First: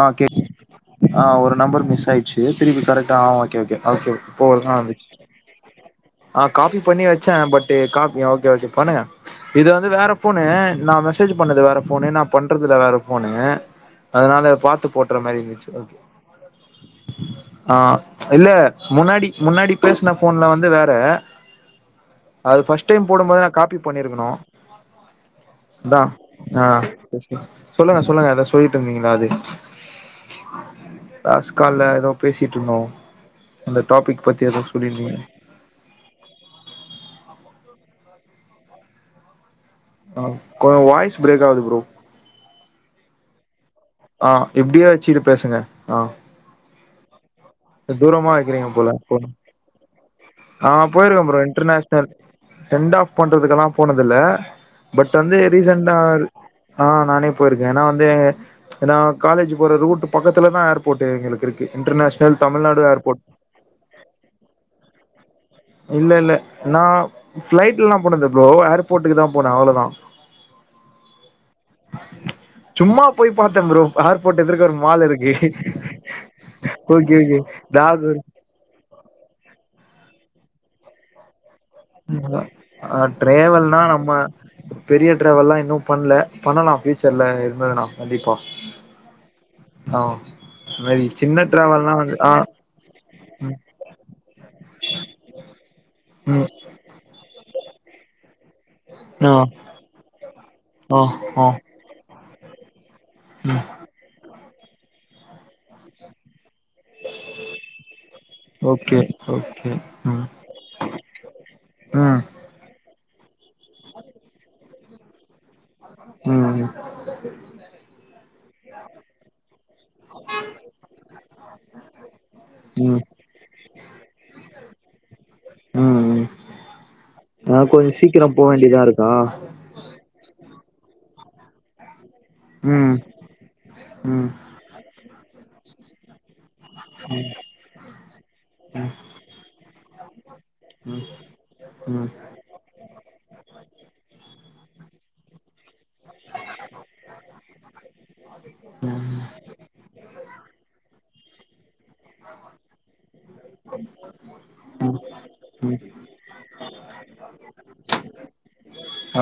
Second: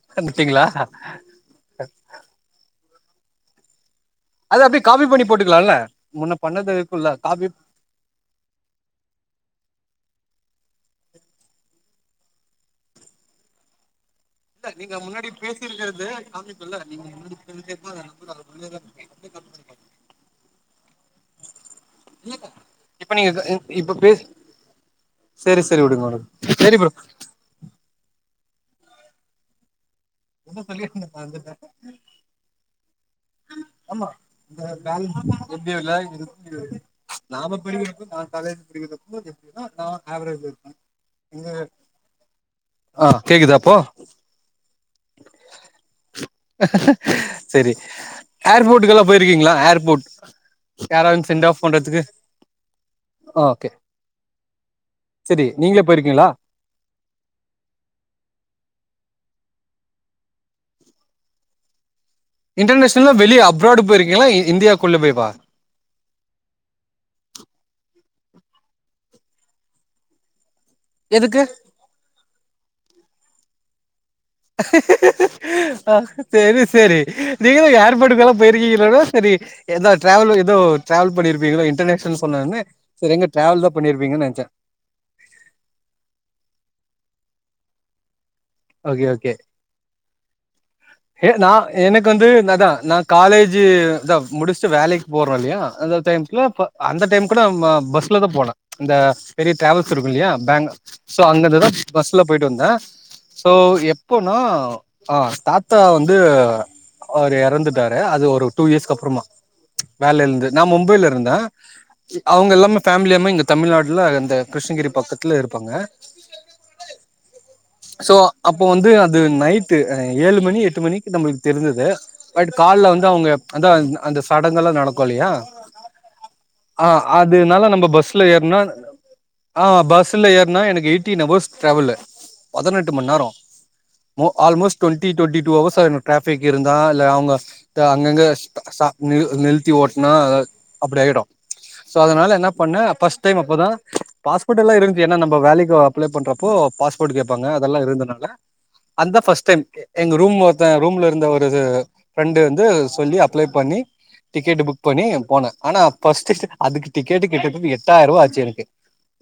ஆ கேக் ட்டீங்களா ஆ ஒரு நம்பர் மிஸ் ஆயிடுச்சு திருப்பி கரெக் ஆ ஓகே ஓகே ஓகே இப்போ அது ஆ அப்டியே காபி வந்துச்சு பண்ணி போட்டுக்கலா இல்ல ஆ காபி பண்ணி வச்சே பட்டு காப் ஓகே ஓகே பண்ணுங்க இது வந்து வேற போனு நா மெசேஜ் பண்ணது வேற போனு நா பண்றதுல வேற போனு அதனால பாத்து நீங்க போட்டுற முன்னாடி மாதிரி இருந்துச்சு ஓகே பேசிருக்கிறது காமிக்குல்ல நீங்க முன்னாடி பேசிட்டே ஆஹ் அந்த நம்பர் இல்ல அதுக்குள்ளே தான் இருக்கு. முன்னாடி அப்படியே காப்பி பண்ணி முன்னாடி பாருங்க. பேசன போன்ல வந்து வே ற இல்ல அத ஃபர்ஸ்ட் டைம் இப்ப நீங்க போடும்பது காப்பி இப்ப பண்ணி பேச இருக்கணு சரி சரி அதா விடுங்க விடுங்க அ சரி ப்ரோ பேசு சொல்லுங்க சொல்லுங்க எதோ சொல்லிட்டு இருந்தீங்களே அது என்ன சொல்யிருந்தே மறந்துட்டே லாஸ்ட் கால்ல ஏதோ பேசிட்டு இருந்தோ அந்த ஆமா டாபிக் பத்தி ஏதோ சொல்லிருந்தீங்க [unintelligible] [unintelligible] ஆ ஆவரேஜ் கொஞ்ச வாய்ஸ் பிரேக் ஆகுது ப்ரோ ஆஹ் கேக்குதா இப்போ ஆஹ் இப்படியே வச்சுட்டு பேசுங்க ஆஹ் செரி தூரமா வைக்கிறீங்க போல ஏர்போர்ட்டுக்கெல்லா இப்போ போயிருக்கீங்களா ஏர்போர்ட் ஆஹ் போயிருக்கே யாராவது ப்ரோ சென்ட் ஆஃப் பண்றதுக்கு இன்டர்நேஷனல் செண்ட் ஆஃப் பண்றதுக்கெல்லா ஓகே போனது இல்ல பட் வந்து செரி நீங்களே ரீசான்டா போயிருக்கீங்களா அ நானே போயிருக்கே ஏனா வந்து இப்ப நா காலேஜ் போற ரூட் பக்கத்துல தா ஏர்போர்ட் எங்களுக்கு இருக்கு இன்டர்நேஷஸ் இன்டர்நேஷனல்னா வெளிய அப்ராடு போயிருக்கீங்களா இ இந்தியாக்குள்ள போ வா இல்ல இல்ல நா பிளைட்ல எல்லா போனது இல்ல ப்ரோ ஏர்போர்ட்டுக்கு தா போனே அவ்ளோதா எதுக்கு சும்மா போய் பாத்தே ப்ரோ ஏர்போர்ட் எதிர்க்க ஒரு மால் இருக்கு செரி செரி ஓகே ஓகே நீங்க தா நாகூர் ஏர்போர்ட்டுக்கெல்லா போயிருக்கீங்களன்னா செரி எதோ ட்ரேவல்ல எதோ ட்ரேவெல் பண்ணிருப்பீங்ளோ இன் [unintelligible] ட்ரேவல்னா நம்ம பண்ணிருப்பீங்கன்னு நெனச்சே பெரிய ட்ரேவல்லா இன்னு பண்ல பண்ணலா பியூச்சர்ல எது வேனா கண்டிப்பா கே கே ஆ அது மாரி ஹே சின்ன நா டிராவல்லா எனக் வந்து ஆ நதா நா ம் காலேஜு முடிச்ட்டு வேலைக்கு போறே இல்லையா அந்த டைம் குள்ள ம் அப்ப அந்த டைம் கூட அம்ம பஸ்லத போன இந்த ஆ பெரிய டட்ராவல்ஸ் இருக்கு இல்யா பேங் ஆ சோ ஆ அங்கிருந்துதா பஸ் ட்ல போயிட்டு வந்த சோ எப்போனா அ தாத்தா வந்து அவரு எறந்துட்டாரு அது ஒரு டூ இயர்ஸ்கு ஓகே அப்றமா ஓகே ம் வேலைல இருந்து நா மும்பைல இருந்த ம் அவுங்க எல்லாமே ஃபேம்லி எம்மா இங்க தமிழ்நாட்ல இந்த கிருஷ்ணகிரி பக்கத்ல இருப்பாங்க ம் சோ அப்போ வந்து அது நைட்டு ஏழு மணி எட்டு மணிக்கு நம்புளுக்கு தெரிஞ்சிது பட் கால்ல ம் ம் வந்து அவுங்க அதா அந்த சட் டங்கள்லா நடக்கு இல்யா ம் ஆ ஆ அதுனால நம்ம கொஞ்ச சீக்கிர பஸ்ல போ ஏற்னா வேண்டியதா இருக்கா ஆ பஸ்ஸுல ஏற்னா எனக் ஏய்ட்டின்ஹவர்ஸ் ட்ராவெல்லு பதனெட்டு ம் மண் நேரோ மோ ம் almost twenty twenty two hours ஆயிரு ட்ராஃபிக் இருந்தா இல்ல அவுங்க த அங்கங்க ஸ்டா நில் நிலுத் தி ஓட்னா அ அப்டி ம் ஆயிடு ஸோ ம் அதனால என்ன பண்ண ஃபஸ் டைம் அப்பதா பாஸ் புட் எல்லா இருந்ச்சி ஏன்னா நம்ப வேலைக்கு அப்ளே பண்றப்போ பா பாங்க அதல்லா இருந்தனல்ல அந்த ஃபஸ்ட் டைம் எங்க ரூம் ஒருத்த ரூம்ல இருந்த ஒரு ருது ஃப்ரெண்டு வந்து சொல்லி அப்ளே பண்ணி டிக்கெட்டு புக் பண்ணி போனே ம் ஆனா ஃபஸ்ட்டுசு அதுக்கு டிக்கெட்டு கிட்டத்திட்டு எட்டாயிர்வா ஆச்சு எனுக்கு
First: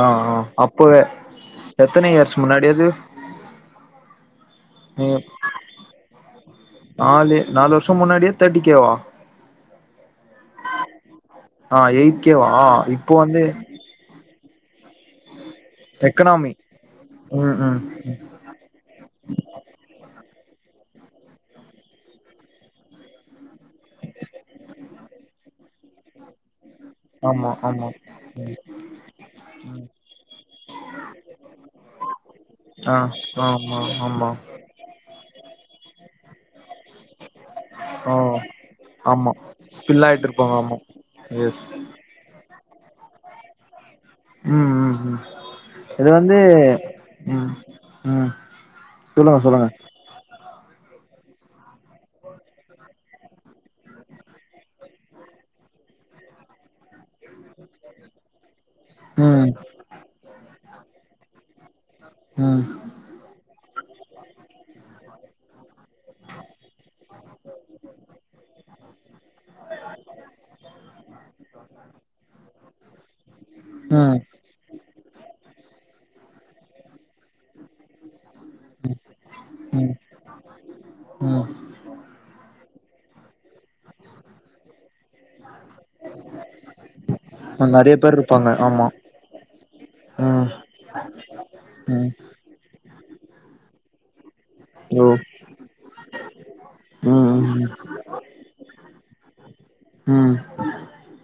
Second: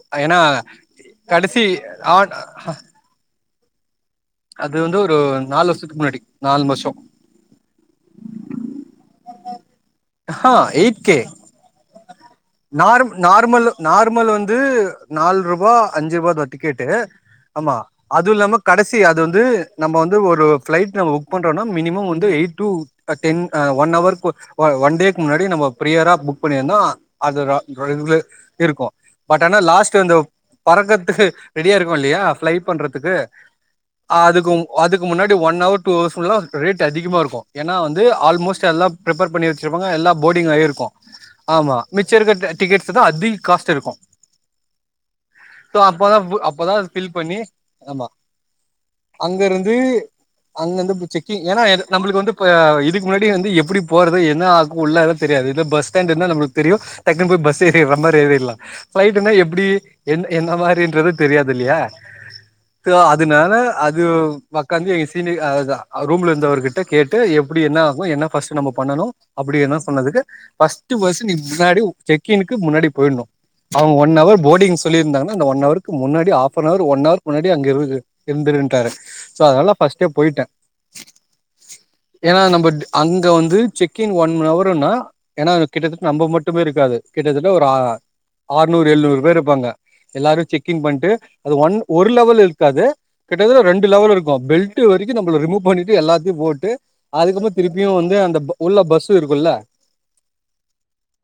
ஆ ஆ ஏன்னா அப்பவே கடசி எத்தன ஆட் இயர்ஸ் முன்னாடி அது அது வந்து நீ ஒரு நாலு வர்ஷ்த்துக்கு முன்னாடி நாலு வருஷோ நாலு நாலு வர்ஷ முன்னாடியே தேட்டி கேவா ஆஹா எயிட் கே ஆ எய்ட் கேவா இப்ப வந்து து நால்ரு பா அஞ்சுர்பா தா எக்கனாமி டிக்கெட்டு ம் ஆமா ம் அதுவு இல்லாம கடசி அது வந்து நம்ப வந் இது ஒரு ஃபிளைட் நம்ப புக் பண்றோன்னா மினிமம் வந்து eight to ten a one அவர்க்கு ஒன் டேக்கு முன்னாடி நம்ம ப்ரியரா புக் பண்ணி ன்னா அது ஆமா ரா ஆமா ரக்துவே இருக்கு பட் ஆனா லாஸ்ட் அந்த பறக்கதுக்கு ரெடியா இருக்கோ இல்லயா ஃப்ளை ஆ பண்றதுக்கு ஆமா ஆமா அதுக்கு அதுக்கு முன்னாடி ஒன் அவர் டூ ஹவர்ஸ் ஃபுல்லா ரேட் அதிகமா இருக்கும் ஏன்னா வந்து ஆ ஆல்மோஸ்ட் எல்லா ஆமா பிரிஃபர் பண்ணி வச்சிருப்பாங்க. ஃபில் எல்லா ஆயிட்டு போடிங் இருப்பாங்க ஆமா ஆயிருக்கு எஸ் ஆமா மிச்சம் இருக் டிக்கெட்ஸ் தா அதிக காஸ்ட் இருக்கு. உம் உம் உம் சோ இது அப்பதா வந்து அப்பதா ஃபில் பண்ணி உம் ஆமா உம் அங்க இருந்து அங்கந்து ங்க செக்கிங் ஏன்னா நம்மளுக்கு வந்து இதுக்கு முன்னாடி வந்து எப்டி போறது என்ன ஆகும் உள்ளனு தெரியாது இதே பஸ் ஸ்டாண்ட்னா நம்மளுக்கு தெரியும் டக்குனு போய் பஸ் தேடி நம்பர்ல ஏறிடல ஃப்ளைட்னா ம் எப்டி என் என்ன மாரின்றது தெரியாது இதில்லையா ம் த்து அதனால உம் ஒக்காந்து என் சீனியர் அதா ரூம்ல இருந்தவர்கிட்ட கேட்டு எப்டி என்னாகும் என்ன பஸ்ட் நம்ம பண்ணனும் அப்டியே நா சொன்னதுக்கு பஸ்ட் பஸ்ட் முன்னாடி செக்கிங்கு முன்னாடி போய்டணும் அவங்க ஒன் ம் அவர் போடிங் சொல்லிருந்தாங்க. அந்த ஒன் அவருக்கு முன்னாடி ஆப் அன் அவர் ஒன் அவர்க்கு முன்னாடி அங்க இருந்து இருந்துடு ட்டாரு ஸோ அதனால நா ம் பஸ்ட்டே போயிட்டே ம் ஏன்னா நம்ம டி அங்க வந்து செக் இன் ஒன் அவருன்னா ஏன்னா கிட்டத்தட்ட நம்ம மட்டுமே இருக்காது. கிட்டத்தட்ட அ ஒரு ஆறு நெறைய பேர் இருப்பாங்க ஆமா ஆறுநூறு எழுநூறு பேர் இருப்பாங்க. எல்லாரு ம் செக் இன் பண்ணிட்டு அது ஒன் ஒரு ம் லெவல் இருக்காது. கிட்டத்தட்ட ரெண்டு லெவல் இருக் வா பெலட்டு ஓ வரிக்கும் நம்பள ரிமூ பண்ணிட்டு எல்லாத்யு போட்டு ம் அதுக்கப்ப ம் திருப்பியும் வந்து அந்த ப் உள்ள பஸ் இருக்குல்ல ம் ம்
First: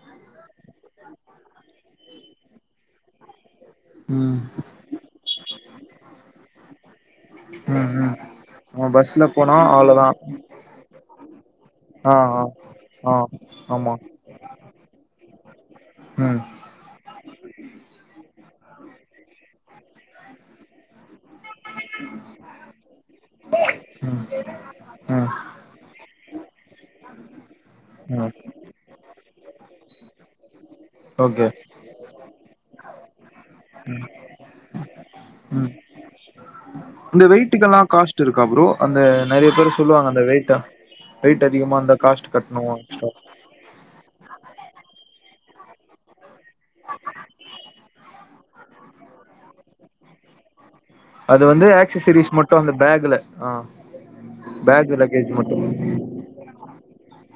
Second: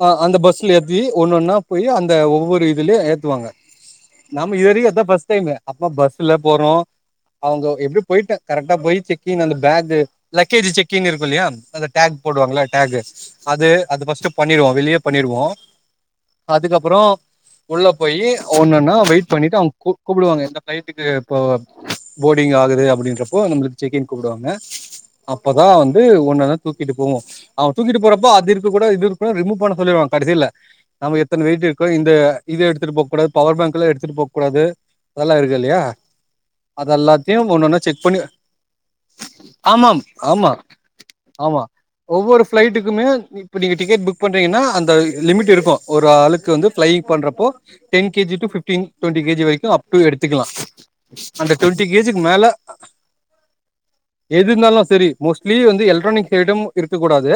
அ அந்த பஸ்ல ஏத்தி ஒன்னொன்னா போய் அந் த ஒவ்வொரு இதுலியும் ஏத்துவாங்க ம் நம்ம இதுவரியும் அதான் ஃபர்ஸ்ட் டைமு அப்ப பஸ்ல போறோம் அவுங்க எப்டி ம் போய்ட்டேன் கரெக்டா நம்ம போய் பஸ்ல செக்கிங் அந்த போனா பேகு அவ்ளோதா லக்கேஜி செக்கினு இருக்குல்லயா அந்த ஆ டேக் ஆ போடுவாங்கல்ல டேகு ஆ அது ஆமா அது ஃபர்ஸ்டு பண்ணிருவோம் வெளிய பண்ணி ருவோம் ம் அதுக்கப்புறோ உள்ள போயி ஒண்ணுன்னா வெயிட் பண்ணிட்டு அவுங்க கூப்டுவாங்க எந்த ஃப்ளைட்டுக்கு எப்போ போடிங் ஆகுது அப்புடின்றப்போ நம்புளுக்கு செக்கின் ம் கூப்டுவாங்க ம் அப்பதான் வந் து ஒன்னொன்னா தூக்கிட்டு போவோம் அவன் தூக்கிட்டு போறப்போ ம் அது இருக்க கூட இது இருக்க கூடாது ரிமூவ் பண்ண சொல்லிர்வான்க கடசில நம்ம எத்தன ஓகே வெயிட்டு இருக்கோ இந்த இத எடுத்துட்டு போக் கூடாது பவர் பேங்க்லாம் எடுத்துட்டு போக்கூடாது அதல்லா ம் இருக்யில்லையா இந்த வெயிடக்கெல்லா காஸ்ட் இருக்கா ப்ரோ அந்த நெறைய பேரு ஆமாம் சொல்லுவாங்க அந்த ஆமா வெயிடா வெயிட் ஆமா அதிகமாருந்தா காஸ்ட் ஒவ்வொரு கட்ணும் ஃபிளைட்டுக்குமே இப்ப நீங்க டிக்கெட் புக் பண்றீங்ன்னா அந்த லிமிட் இருக்கும் ஒரு ஆளுக் க்கு வந்து ஃப்லைங் பண்றப்போ ten KG to fifteen twenty KG வரக்கும் அப் டூ எடுத்துகுக்கலா அது அந்த வந்து டொண்டி கேஜிக்கு ஆக்சசரிஸ் மேல மட்டு அந்த பேக்ல ஆ எதுந்தாலும் பேக் செரி லக்கேஜ் மட்டு மோஸ்ட்லி வந்து எல்ட்ரானிக்ஸ் ஐடம் இருக்க கூடாது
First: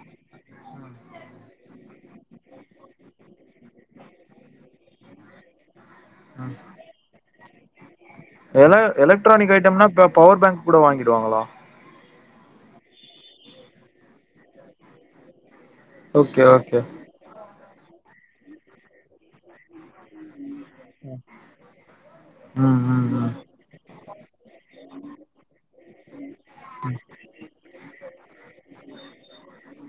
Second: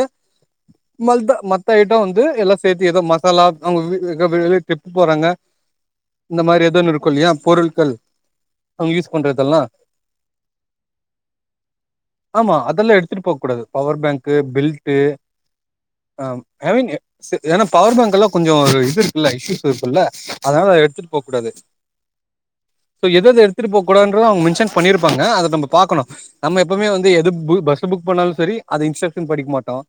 மல்தா மத்த ஐட்டம் வந்து எல்லான் சேத்தி எதோ மசாலா அவுங்க [unintelligible] ட்ரிப் போறாங்க இந்த மாரி எதோன்னு இருக்கும் இல்லியா பொருள்கள் எல எலக்ட்ரானிக் ஐட்டம்னா ப்ப பவர் பேங்க் கூட வாங்கிடுவாங்களா ஆமா அதல்லாம் எடுத்துட்டு போக கூடாது பவர் பேங்க்கு பெல்ட்டு அஹ் ஓகே ஓகே [unintelligible] ஏன்னா பவர் பேங்க் எல்லாம் கொஞ்சோ ஒரு இது இருக்குல்ல இஷ்யூஸ் இருக்குல்ல அதனால எடுதுட்டு போக கூடாது ம் ம் சோ ம் எதெது எ ம்ப கூடாதுன்ற அவ்ங்க மென்ஷன் பண்ணிருப்பாங்க அத நம்ப பாக்கணும் நம்ம எப்பமே வந்து எது பு பஸ் து புக் பண்ணாலும் சரி அது இன்ஸ்ரக்ஷன் படிக்க மாட்டோம்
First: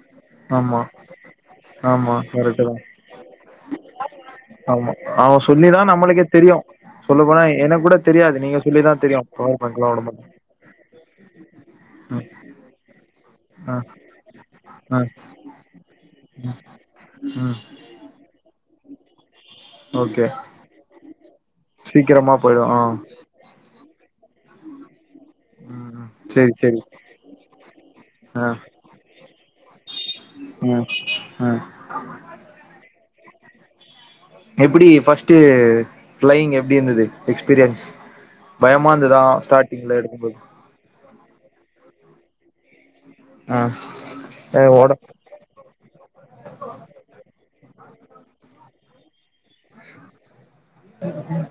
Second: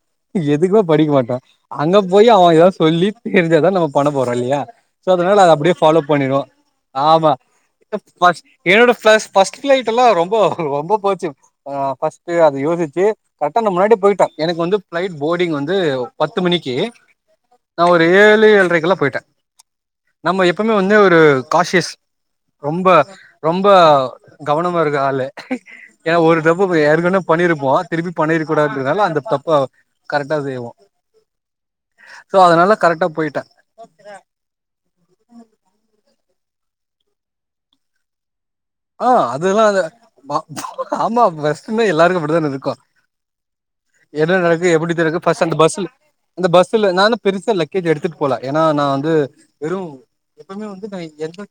ஆமா எதுக்குமே படிக்க மாட்டோம் அங்க ஆமா போய் அவன் கரெக்ட் எதா தா சொல்லி தெரிஞ்சாதான் நம்ம பண போ ஆமா அவன் சொல்லிதான் நம்மளுக்கே பண்ணிடுவோ தெரியும் சொல்ல ஆமா போனா எனக் கூட தெரியாது ஃபஸ்ட் நீங்க என்னோட சொல்லிதா தெரியு ஃப்லஸ் ஃபர்ஸ்ட் பவர் ஃப்ளைட் பேங்க்லா விட எல்லாம் மாட்டாங்க ரொம்போ ரொம்ப போச்சு ஆஹ் ம் ஃபர்ஸ்ட்டு அத யோசிச்சு கரெக்டா நா ஆ முன்னாடி போய்ட்டோ எனக்கு வந்து ஆ ஃப்ளைட் போடிங் வந்து பத்து மணிக்கு ம் நான் ஒரு ஏ ஏழு ஏழ்றைக்கல்லா போய்ட்டே ஓகே நம்ம எப்பவுமே வந்து ஒரு காஷியஸ் சீக்கிரமா போயிடு ஆ ரொம்ப பா கவனமா இருக்க ஆலு ம் ஏ ஒரு சேரி தப்பு பொ சேரி ஏற்கனே பண்ணிருப்போ திருப்பி ஆ பண்ணிருக் கூடாதுன்றனால அந்த தப்ப கரெக்டா செய்வோ ம் ம் சோ அதுனால கரெக்டா போயிட் ட்டே எப்பிடி ஃபஸ்ட்டு ஃப்ளையிங் எப்டி இருந்தது எக்ஸ்பிரியன்ஸ் ஆஹ் அதுல்லால ப ஆமா ஃபஸ்ட்டுமே எல்லாருக்கு அப் அப்டிதான இருக்கு ஆ என்ன ஆ நடக்கு ஓட எப்டி திருக்கு ஃபஸ்ட் அந்த பஸ்ல அந்த பஸ்ல நானு பெருசா லக்கேஜ் எடுத்துட் போல ஏன்னா நா வந்து வெறும் எப்பவுமே வந்து ந எந்த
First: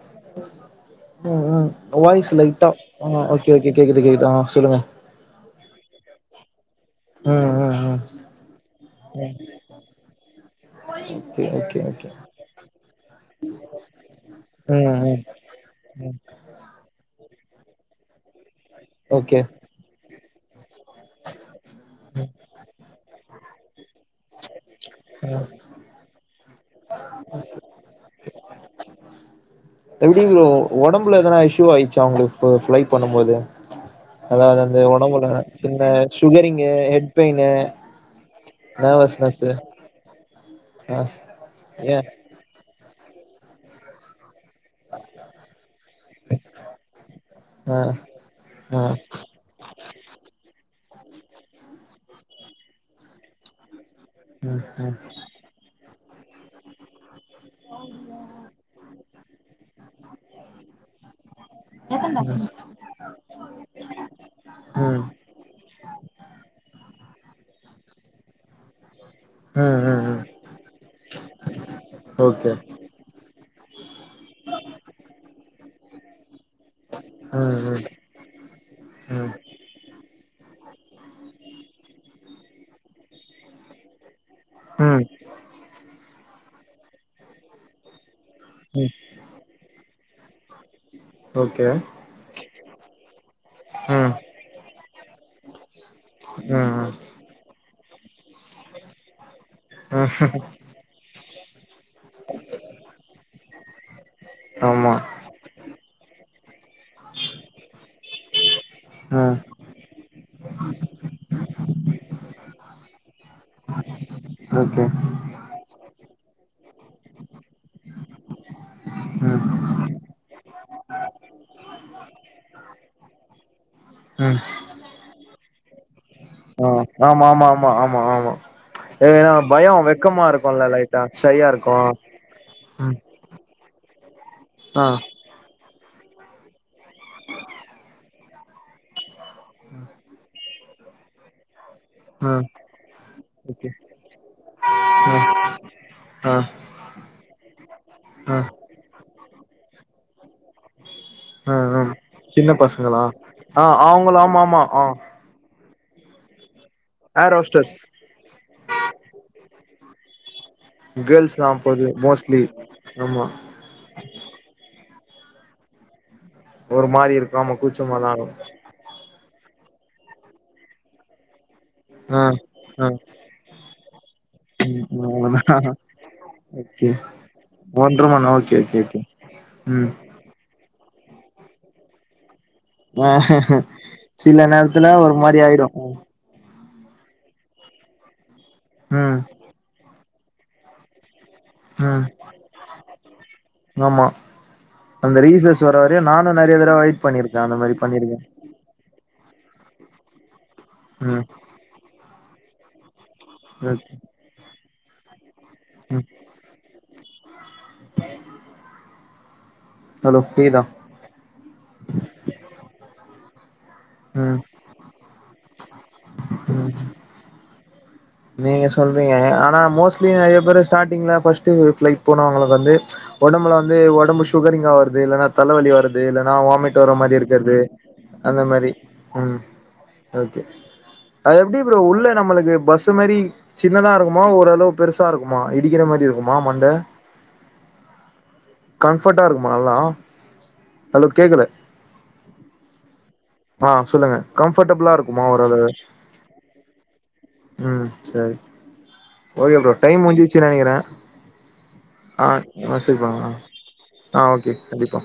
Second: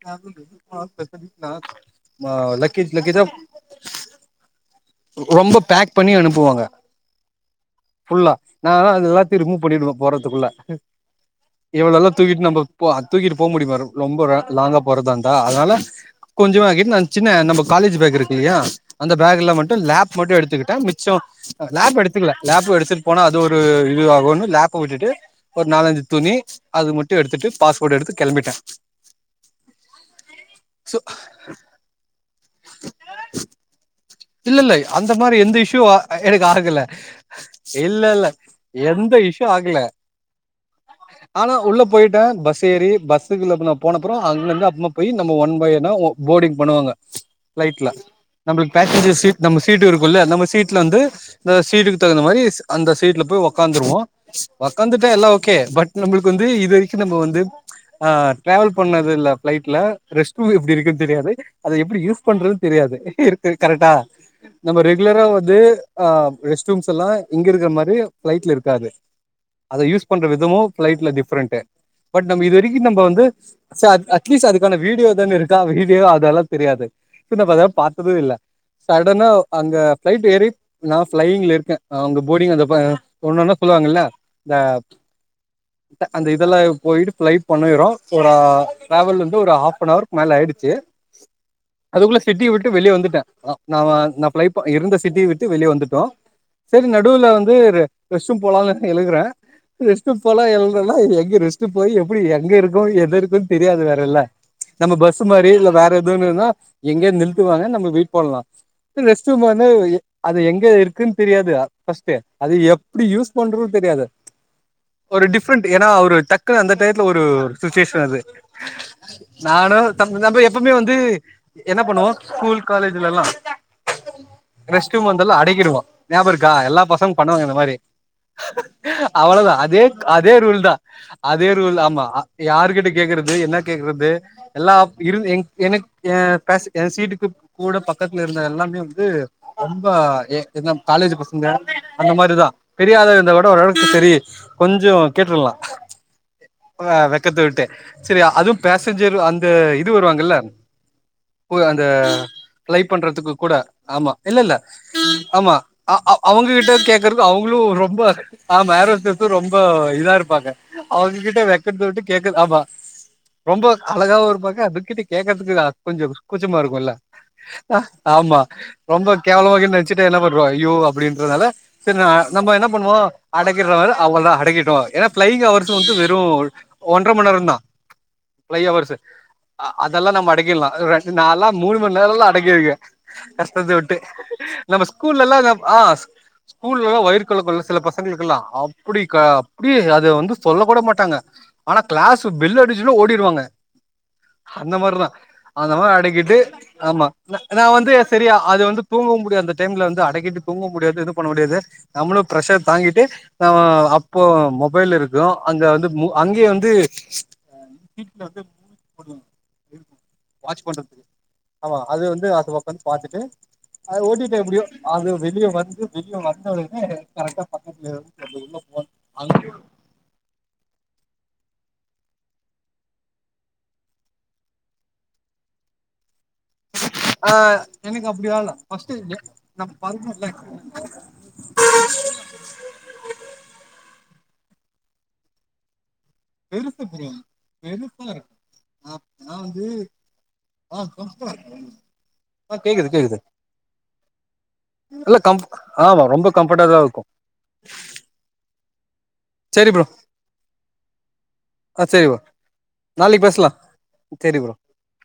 ம் ம் [inaudible] வாய்ஸ் லைட்டா லக்கேஜ் லக்கேஜா அஹ் ஓகே ஓகே கேக்குது கேக்குது ஆஹ் சொல்லுங்க ரொம்ப பேக் பண்ணி அனுப்புவாங்க ம் ம் ம் ஃபுல்லா நா அது ம் எல்லாதி ரிமூவ் பண்ணிடுவே போறத்துக்குள்ள ஓகே ஓகே ஓகே இவளள்ளா தூக்கிட் நம்ப போ அ தூக்கிட்டு போக முடியுமா ரொ ரொம்ப ரே லாங்கா ம் ம் போறதான்ந்தா அதுனால ம் கொஞ்சோ அங்கே அ சின்ன நம்ப காலேஜ் பேக் இருக் இல்யா அந்த ஓகே பேக்ல மட்டு லேப் மட்டு எடுத்துக்குட் டே மிச்சோ லேப் எடுத்துக்ல லேப்பு எடுத்துட் போன அது ஒரு இது ஆகோன்னு லேப்பு விட்டுட்டு ம் ஓர் நாலஞ்சு துணி அது மட்டு எடுத்துட்டு பாஸ்போர்ட் எடுத்து கெள்ம்பிட்டே எப்டி ஒ உடம்புல எதனா இஷு ஆயிச் ட அவங்ளுக்கு பிளை பண்ணும்போது இல்லல்லை அந்த மாரி எந்த இஷ்யூ ஆ எனக்கு சுகரிங்கு ஆகுல ஹெட் பெயினு இல்லல்ல எந்த இஷ்யூ நர்வஸ்னஸ்ஸு ஆகுல ஆ ஆனா உள்ள ஏ போயிட்டே பஸ் ஏறி பஸ்சுகுள்ள அப்ப நா போனப்புறோ அங்கந்து அப்மா போயி நம்மொ ஒன் பை யன்ன ஒ போர்டிங் பண்ணுவாங்க ஆ ஃப்ளைட்ல நம்ளுக் ஆ பேசன்ஜர் சீட் நம்ம சீட்டு இருக்குல்ல நம்ம சீட்லந்து ந்தா சீட்டுக்கு தகுந்த மாரீஸ் அந்த சீட்ல போய் ஒக்காந்துருவோ ம் ம் ம் ஒக்காந்துட்டா எல்லா ஓகே பட் நம்ளுக்கு வந்து இதுவரைக்கும் வரிக்கு நம்ப வந் து ஆ ட்ராவல் பண்ணது இல்ல ஃப்ளைட்ல ரெஸ்ட் ரூம் எப்டி இருக்குன் தெரியாது அத எப்டி யூஸ் பண்றதுன் தெரியாது திர் கரெட்டா நம்ம ம் ரெக்லரா வந்தூ ஆ ரெஸ்ட் ரூம்ஸ் எல்லா இங்க இருக்க மாரி ஃப்ளைட்ல இருக் காது ம் அத ம் யூஸ் ம் பன்ற விதமு ஃப்ளைட்ல டிஃப்ரண்டு பட் நம் ஓகே இது வரிக்கு நம்போ வந்து சாத் அட்லீஸ்துக்கான வீடியோ தான இருக்கா வீ ன் தெரியாது இப்ப ந ம் அதல்லாம் ம் பார்த்ததும் இல்ல சடனா ம் ம் அங்க பிளைட் வேறி நான் பிளைிங்ல இருக்கே அவங்க போர்டங் அந்த ஒண்ணுன்னா சொல்லுவாங்கல்ல அது ம் அந்த இதுல போயிட்டு பிளைட் பண்ணிரோம் ஒரு டிராவல் வந்து ஒரு ஹாப் ஆ அவவர் மேல ஆயிடுச்சு ஓகே அதுக்குள்ள சிட்டி விட்டு வெளியே வந்துட்டே ஆ ந ம் நான் பைய் இருந்த சிட்டியை விட்டு வெளிய வந்துட்டு ம் சரி ம் நடுல வந்து ரெஸ்ட்ரூம் லாம்னு எழுகுறே ரெஷ்ட் ம் போலா எல்னா ரெஷ்ட் போய் எப்படி அ ங்க இருக்கோ எத இருக்கும்ன்னு தெரியாது வேரல்ல நம்ம ஆமா பஸ் மாரி இல்ல வேற எதுன்னுன்னா எங்கேய நிருத்துவாங்க நம்ம வீட் போலா ம் ரெஸ்ட்ரூம் வந்து அது எங்க இருக்குன்னு தெரியாது ஃபஸ்ட்டு அது எப்படி யூஸ் பண்ற தெரியாது ஓகே ஒரு டிஃப்ரெண்ட் ஏன்னா ஒரு டக்குன்னு அந்த டைத்துல ஒரு சுச்சுவேஷன் அது ம் நானு நம்ம எப்பவுமே வந்து என்ன பண்ணுவோ ஸ்கூல் காலேஜ் லலா ம் ரெஸ்ட்ரூம் வந்தாலு அடக்கிடுவா ஞாபகருக் கா ஆ எல்லா பசங்க ஆமா பண்ணுவாங்க ஆமா இந்த ஆமா மாரி ஆமா ஆமா ஏன்னா அவ்ளவுதா பயோ அதே வெக்கமா அதே ரூல் இருக்குல்ல தா லைட்டா ஷையா அதே இருக்கு ரூல் ஆமா யாரு கிட்ட ம் கேக்குறது என்ன கேக்குறது எல்லா ஆ இரு என எனக்கு ஏ பேச என் சீட்டுக்கு பக்கத்துல இருந்த எல்லாமே வந்து ரொம்ப என்ன காலேஜ் பசங்க அந்த ஆ மாரிதா பெரியாத இருந்தா கூட ஓகே ஓரளவுக்கு சரி கொஞ்ச ஆ கேட்டுரலா ஆ வெக்கத்து விட்டு சரி ஆ அதுவு பேசஞ்சர் அந்த இந்த இது வருவாங்கல்ல போய் அந்த என்ன லைவ் பசங்களா பண்றதுக்கு கூட ஆஹ் அவங்கள ஆமாம்மா ஆ அஹ் அவங்க வீட்டு கேக்குறது ஏர் அவங்களு ஹோஸ்டர்ஸ் ரொம்ப ஆமா ஏர்ஹோஸ்டர்ஸு ரொம்ப இதா இருப்பாங்க கேர்ள்ஸ் அவங்ககிட்ட தா வெக்கத்த போது விட்டு கேக்குது மோஸ்ட்லி ஆமா ஆமா ரொம்ப அழகாவு இருப்பாங்க அதுக்கிட்ட கேக்கறதுக்குதா கொஞ்சம் கூச்சமா ஒரு இருக்குல்ல மாரி இருக்கு ஆமா கூச்சமாதா ஆமா இருக்கு ரொம்ப கேவலமாகு நினைச்சிட்டா என்ன பண்ண ஐயோ அப்டின்றதுனால சரி ஆ நம்ம என்ன ஆ பண்ணுவோ அடைக்கிறவ அவ்ள தா அடக்கிட்டோ ம் ஏன்னா பிளைங் அவ்ளோதா அவர்ஸ் வந்து வெறு ஓகே ஒன்ற மணி நேரம் தா ஒன்ற மணி okay fly okay hours okay ம் அதெல்லா நம்ம அடக்கிடலா நாலா மூணு [unintelligible] அடக்கிருக்கே ஆ கஷ்டத்த விட்டு சில நம்ம நேரத்துல ஒரு ஸ்கூல்ல எல்லா மாரி ஆயிடு ஆஹ் ஸ்கூல்ல எல்லா வயிறு கலக்குள்ள சில பசங்களுக்குல்லா அப்டி க ம் அப்டி அத வந் சொல்ல கூட மாட்டாங்க ஆனா ம் க்ளாஸ் பெல்லு அடிச் உள்ள ஓடிடுவாங்க ஆமா அந்த ரீசஸ் அந்த வர மாரி வர அடக்கிட்டு நானும் நெறையா தடவ வெயிட் ஆமா நா பண்ணிருக்கே அந்த நா மாரி வந்து பண்ணிருக்கே சரியா அது வந்து தூங்கவு முடியாது டைம்ல வந்து அடக்கிட்டு தூங்க முடியாது இது ம் பண்ண முடியாது நம்ளு ப்ரஷர் தாங்கிட்டு ஆ ஓகே அப்போ மொபைல் இருக்கும் அங்க வந்து ம் அங்கேயு வந்து அ வீட்ல வந்து மூடி [unintelligible] ஹலோ பீ தா ஆமா அது வந்து அது பக்கந்து பாத்துட்டு து ஓட்டட்டே ம் எப்டியோ [unintelligible] நீயு வந் வெளிய ம் வந்தவுடனே கரெக்டா பன்னண்ட்டு நீங்க சொல்றீங்க ஆனா மோஸ்ட்லி நெறைய பேர் பன்ற ஸ்டாடிங்ல ஃபர்ஸ்டு ப்ளைட் போனவங்ளுக்கு வந்து ஒடம்புல வந்து ஒடம்பு சுகரிங்கா வருது இல்லனா தலவலி வருது இல்ல அதா வாமிட் வர்ற மாரி ஆ இருகற்து எனக்கு அப்படி அந்த ஆகல மாரி ஃபர்ஸ்ட் ம் நம்ம பறந்தோம்ல ஒகே அது எப்டி ப்ரோ உள்ள நம்மளுக்கு பஸ் சின்னதா இருக்குமா ஓரளவு பெருசா இருக்குமா இடிகிற மாரி இருக் ஆ கம்ஃபர்ட்டா இருக்குமா நல்லா? ஹலோ கேக்கல. கேகுது கேகுது ஆ சொல்லுங்க கம்ஃபர்டபுள்ளா இருக்குமா கம் ஒரளவு ஆமா ரொம்ப கம்ஃபர்டா தா இருக்கு உம் சேரி ஓகே ப்ரோ டைம் முடுஞ்சுன்னு நெனக்றே ஆ சரி ப்ரோ ஆ செரிப்பங்க நாளைக்கு பேசலா ஆ அ சரி ப்ரோ ஓகே கண்டிப்பா